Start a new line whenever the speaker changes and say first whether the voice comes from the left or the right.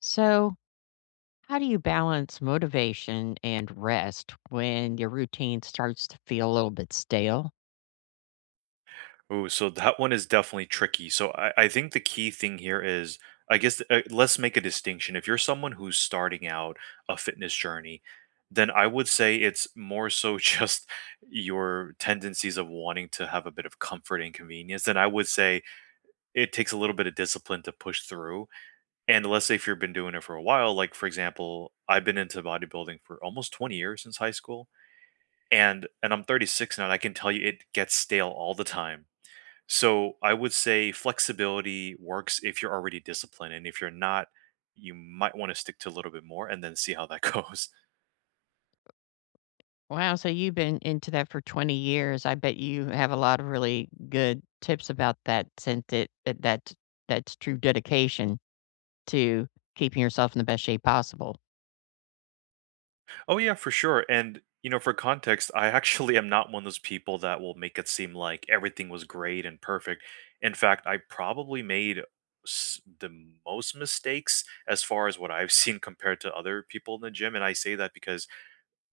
left: So, how do you balance motivation and rest when your routine starts to feel a little bit stale?
right: Ooh, so that one is definitely tricky. So I think the key thing here is, I guess, let's make a distinction. If you're someone who's starting out a fitness journey, then I would say it's more so just your tendencies of wanting to have a bit of comfort and convenience. Then I would say it takes a little bit of discipline to push through. And let's say if you've been doing it for a while, like for example, I've been into bodybuilding for almost 20 years since high school, and I'm 36 now, and I can tell you it gets stale all the time, so I would say flexibility works if you're already disciplined, and if you're not, you might want to stick to a little bit more and then see how that goes.
left: Wow, so you've been into that for 20 years. I bet you have a lot of really good tips about that since it that that's true dedication to keeping yourself in the best shape possible.
right: Oh yeah, for sure. And you know, for context, I actually am not one of those people that will make it seem like everything was great and perfect. In fact, I probably made the most mistakes as far as what I've seen compared to other people in the gym, and I say that because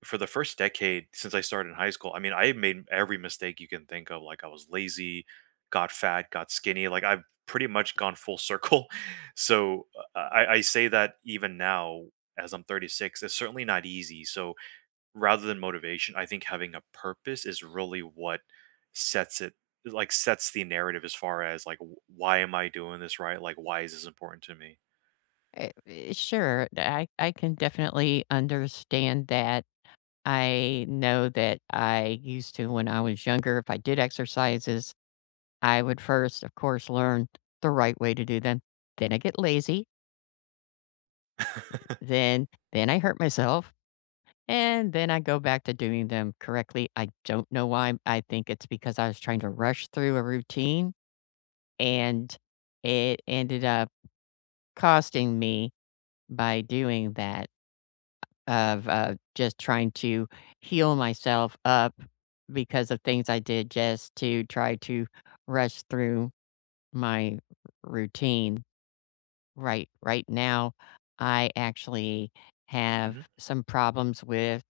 right: for the first decade since I started in high school, I mean, I made every mistake you can think of. Like I was lazy, got fat, got skinny. Like I've pretty much gone full circle. So I say that even now, as I'm 36, it's certainly not easy. So rather than motivation, I think having a purpose is really what sets it like sets the narrative as far as like why am I doing this, right? Like why is this important to me?
left: Sure, I can definitely understand that. I know that I used to when I was younger, if I did exercises, I would first, of course, learn the right way to do them. Then I get lazy. Then then I hurt myself, and then I go back to doing them correctly. I don't know why. I think it's because I was trying to rush through a routine, and it ended up costing me by doing that of just trying to heal myself up because of things I did just to try to rush through my routine. Right, right now, I actually have some problems with,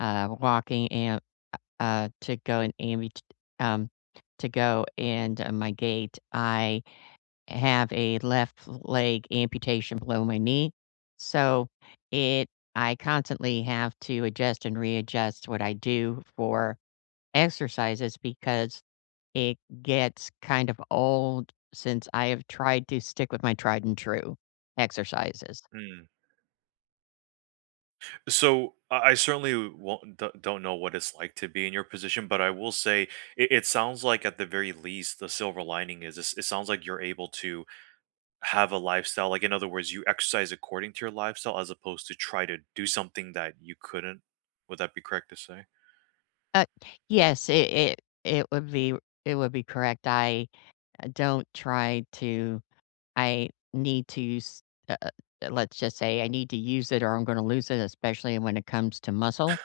left: walking and, uh, to go and ambut um, to go and, my gait. I have a left leg amputation below my knee, so it I constantly have to adjust and readjust what I do for exercises because it gets kind of old since I have tried to stick with my tried and true exercises.
right: hmm So I certainly won't, don't know what it's like to be in your position, but I will say it sounds like at the very least the silver lining is this, it sounds like you're able to have a lifestyle. Like in other words, you exercise according to your lifestyle as opposed to try to do something that you couldn't. Would that be correct to say?
left: Uh, yes, it it it would be correct. I don't try to I need to use, uh, uh, let's just say I need to use it or I'm gonna lose it, especially when it comes to muscle,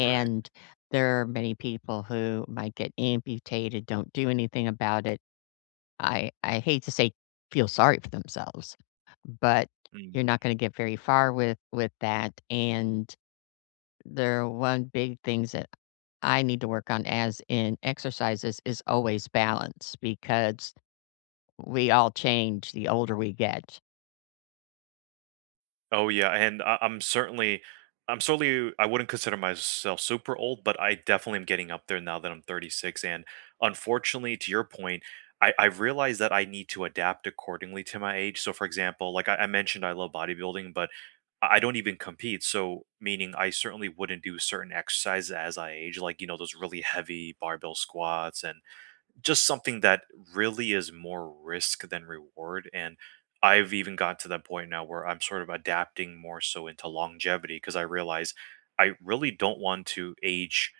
right: Right.
left: there are many people who might get amputated, don't do anything about it. I hate to say feel sorry for themselves, but you're not gonna get very far with that, and their one big things that I need to work on as in exercises is always balance because we all change the older we get.
right: Oh yeah, and I'm certainly I wouldn't consider myself super old, but I definitely am getting up there now that I'm 36. And unfortunately, to your point, I realize that I need to adapt accordingly to my age. So for example, like I mentioned, I love bodybuilding, but I don't even compete. So meaning I certainly wouldn't do certain exercises as I age, like, you know, those really heavy barbell squats and just something that really is more risk than reward. And I've even got to that point now where I'm sort of adapting more so into longevity because I realize I really don't want to age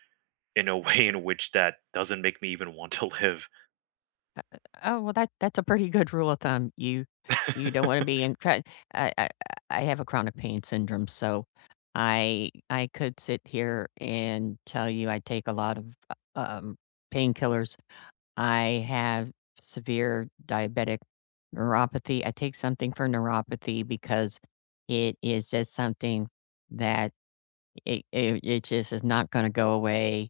right: in a way in which that doesn't make me even want to live.
left: Oh, well, that's a pretty good rule of thumb. You don't want to be in I, I I have a chronic pain syndrome, so I could sit here and tell you I take a lot of um painkillers. I have severe diabetic neuropathy. I take something for neuropathy because it is just something that it just is not going to go away.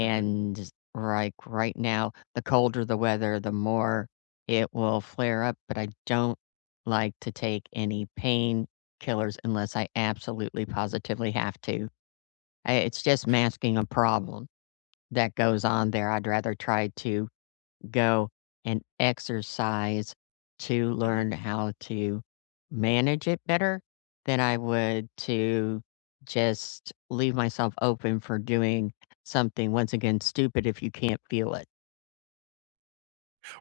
right: hmm
left: like right now, the colder the weather, the more it will flare up. But I don't like to take any pain killers unless I absolutely positively have to. I, it's just masking a problem that goes on there. I'd rather try to go and exercise to learn how to manage it better than I would to just leave myself open for doing something once again stupid if you can't feel it.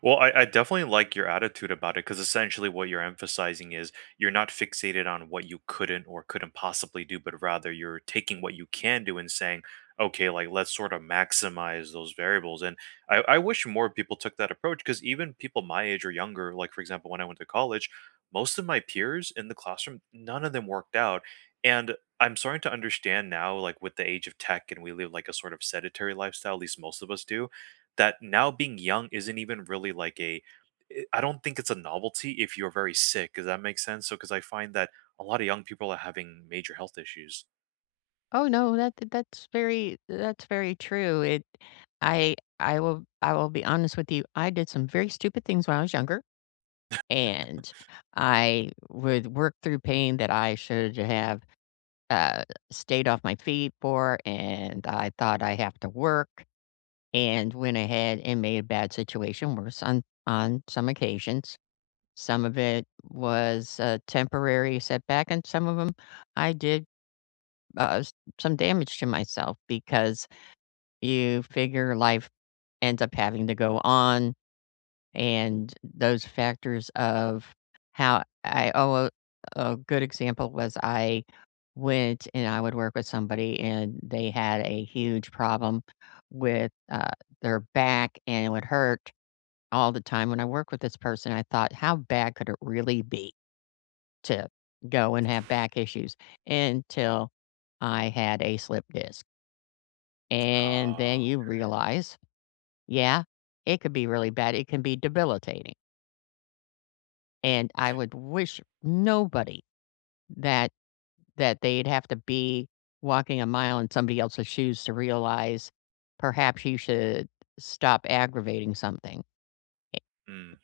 right: Well, I definitely like your attitude about it because essentially what you're emphasizing is you're not fixated on what you couldn't or couldn't possibly do, but rather you're taking what you can do and saying, okay, like let's sort of maximize those variables. And I wish more people took that approach because even people my age or younger, like for example, when I went to college, most of my peers in the classroom, none of them worked out. And I'm starting to understand now, like with the age of tech and we live like a sort of sedentary lifestyle, at least most of us do, that now being young isn't even really like a I don't think it's a novelty if you're very sick. Does that make sense? So, because I find that a lot of young people are having major health issues.
left: Oh no, that's very true. It I will be honest with you. I did some very stupid things when I was younger and I would work through pain that I should have uh, stayed off my feet for, and I thought I have to work, and went ahead and made a bad situation worse on some occasions. Some of it was a temporary setback, and some of them I did uh, s- some damage to myself because you figure life ends up having to go on and those factors of how I oh, a good example was I went and I would work with somebody, and they had a huge problem with, their back, and it would hurt all the time. When I worked with this person, I thought, "How bad could it really be to go and have back issues?" Until I had a slip disc, and
right: Uh,
left: then you realize, yeah, it could be really bad, it can be debilitating. And I would wish nobody that that they'd have to be walking a mile in somebody else's shoes to realize perhaps you should stop aggravating something. Eh,
right: mm.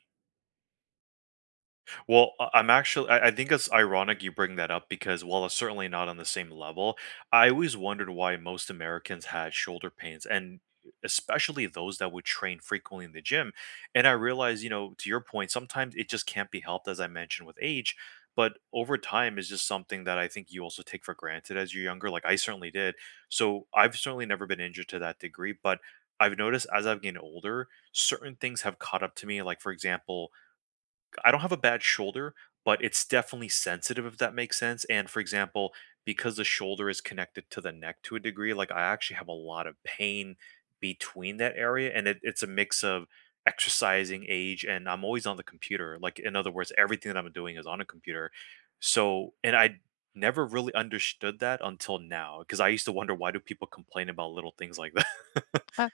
right: Well, I'm actually, I think it's ironic you bring that up because while it's certainly not on the same level, I always wondered why most Americans had shoulder pains and especially those that would train frequently in the gym. And I realized, you know, to your point, sometimes it just can't be helped, as I mentioned with age. But over time is just something that I think you also take for granted as you're younger. Like I certainly did. So I've certainly never been injured to that degree. But I've noticed as I've gotten older, certain things have caught up to me. Like, for example, I don't have a bad shoulder, but it's definitely sensitive, if that makes sense. And for example, because the shoulder is connected to the neck to a degree, like I actually have a lot of pain between that area. And it's a mix of exercising, age, and I'm always on the computer. Like, in other words, everything that I'm doing is on a computer. So, and I never really understood that until now because I used to wonder why do people complain about little things like that.
left: uh,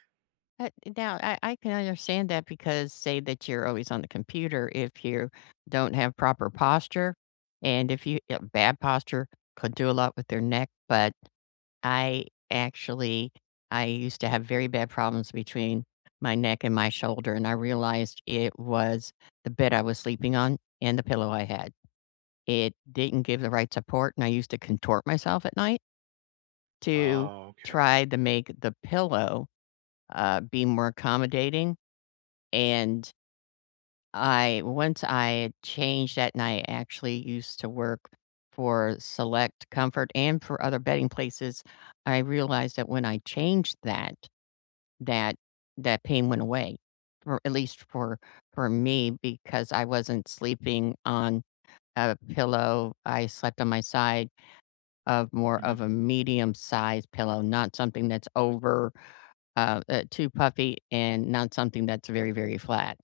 left: uh, now, I can understand that because say that you're always on the computer, if you don't have proper posture, and if you bad posture could do a lot with their neck, but I actually I used to have very bad problems between my neck and my shoulder, and I realized it was the bed I was sleeping on and the pillow I had. It didn't give the right support, and I used to contort myself at night to
right: Oh, okay.
left: try to make the pillow, be more accommodating, and I once I had changed that and I actually used to work for Select Comfort and for other bedding places, I realized that when I changed that that pain went away, or at least for me, because I wasn't sleeping on a pillow. I slept on my side of more
right: Mhm.
left: of a medium-sized pillow, not something that's over too puffy and not something that's very, very flat.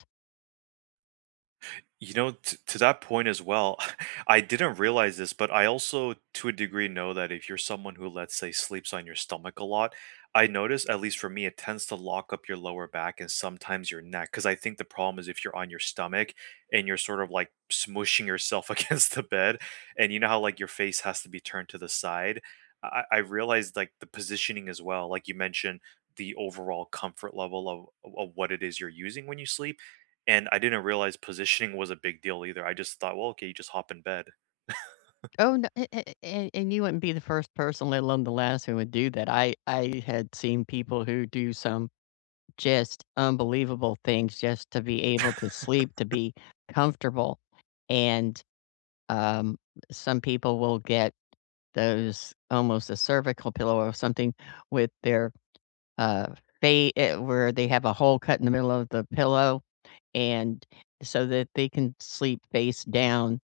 right: You know, t to that point as well, I didn't realize this, but I also, to a degree, know that if you're someone who, let's say, sleeps on your stomach a lot, I notice, at least for me, it tends to lock up your lower back and sometimes your neck. Because I think the problem is if you're on your stomach and you're sort of like smushing yourself against the bed, and you know how like your face has to be turned to the side. I realized like the positioning as well, like you mentioned, the overall comfort level of what it is you're using when you sleep, and I didn't realize positioning was a big deal either. I just thought, well, okay, you just hop in bed.
left: Oh, no, and you wouldn't be the first person, let alone the last, who would do that. I had seen people who do some just unbelievable things just to be able to sleep, to be comfortable, and Um, some people will get those almost a cervical pillow or something with their, uh, face where they have a hole cut in the middle of the pillow, and so that they can sleep face down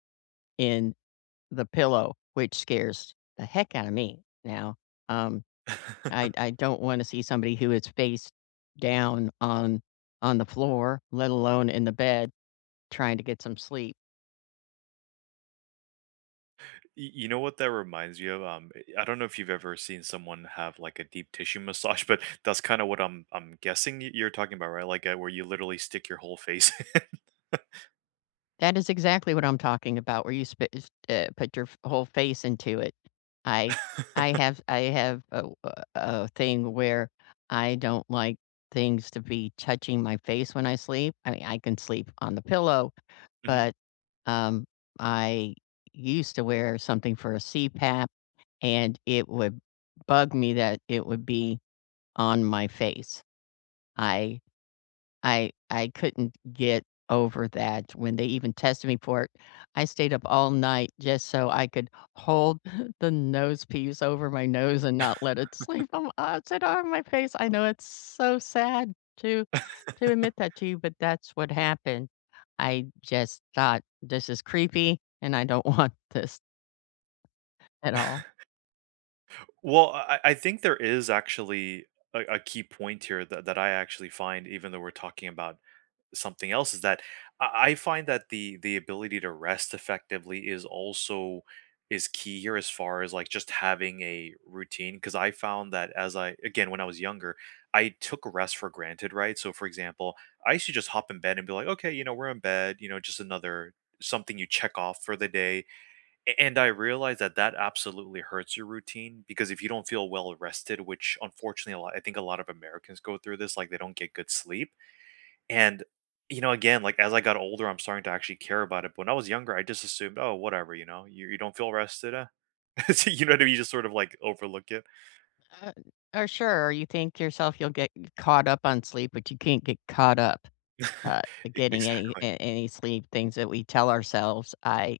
left: in the pillow, which scares the heck out of me now. Um, I don't wanna see somebody who is face down on the floor, let alone in the bed, trying to get some sleep.
right: You know what that reminds me of? I don't know if you've ever seen someone have like a deep tissue massage, but that's kind of what I'm guessing you're talking about, right? Like where you literally stick your whole face.
left: That is exactly what I'm talking about, where you spit is put your f whole face into it. I I have a thing where I don't like things to be touching my face when I sleep. I mean, I can sleep on the pillow,
right: Mhm.
left: but, um, I used to wear something for a CPAP, and it would bug me that it would be on my face. I I couldn't get over that when they even tested me for it. I stayed up all night just so I could hold the nose piece over my nose and not let it sleep on upside on my face. I know it's so sad to admit that to you, but that's what happened. I just thought this is creepy and I don't want this at all.
right: Well, I think there is actually a key point here that, that I actually find, even though we're talking about something else, is that I find that the ability to rest effectively is also is key here as far as like just having a routine because I found that as I, again, when I was younger, I took rest for granted, right? So for example, I used to just hop in bed and be like, okay, you know, we're in bed, you know, just another something you check off for the day. And I realized that that absolutely hurts your routine because if you don't feel well rested, which unfortunately a lot, I think a lot of Americans go through this, like they don't get good sleep. And, you know, again, like as I got older, I'm starting to actually care about it. But when I was younger, I just assumed, oh, whatever, you know, you don't feel rested. Uh? So, you know what I mean? You just sort of like overlook it.
left: Uh, or sure, or you think to yourself you'll get caught up on sleep, but you can't get caught up. uh, getting
right: Exactly.
left: any sleep, things that we tell ourselves.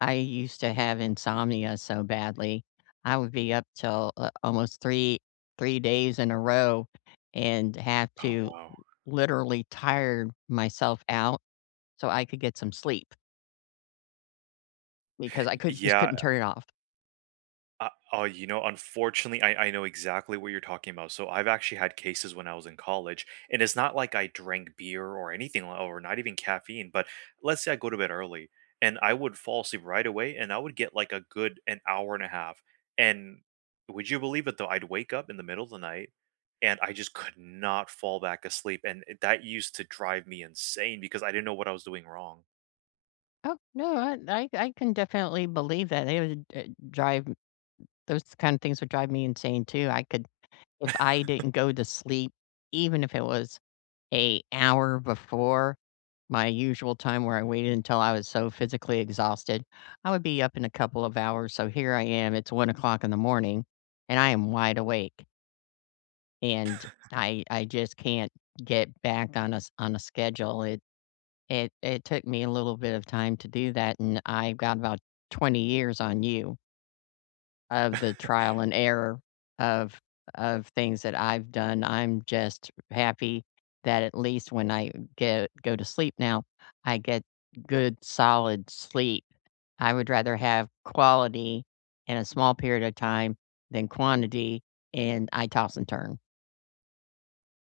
left: I used to have insomnia so badly. I would be up till, almost 3, 3 days in a row and have
right: Oh,
left: to
right: wow.
left: literally tire myself out so I could get some sleep because I could just
right: Yeah.
left: couldn't turn it off.
right: Oh, you know, unfortunately, I know exactly what you're talking about. So I've actually had cases when I was in college, and it's not like I drank beer or anything, or not even caffeine. But let's say I go to bed early, and I would fall asleep right away, and I would get like a good an hour and a half. And would you believe it though? I'd wake up in the middle of the night, and I just could not fall back asleep, and that used to drive me insane because I didn't know what I was doing wrong.
left: Oh, no, I can definitely believe that. It would, drive those kind of things would drive me insane too. I could if I didn't go to sleep, even if it was a hour before my usual time where I waited until I was so physically exhausted. I would be up in a couple of hours. So here I am. It's 1 o'clock in the morning and I am wide awake. And I just can't get back on on a schedule. It took me a little bit of time to do that and I've got about 20 years on you of the trial and error of things that I've done. I'm just happy that at least when I get go to sleep now, I get good solid sleep. I would rather have quality in a small period of time than quantity, and I toss and turn.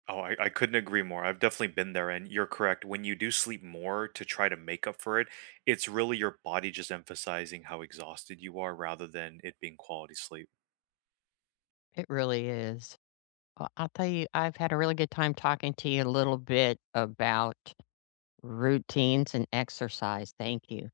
right: Oh, I couldn't agree more. I've definitely been there, and you're correct. When you do sleep more to try to make up for it, it's really your body just emphasizing how exhausted you are rather than it being quality sleep.
left: It really is. Well, I'll tell you, I've had a really good time talking to you a little bit about routines and exercise. Thank you.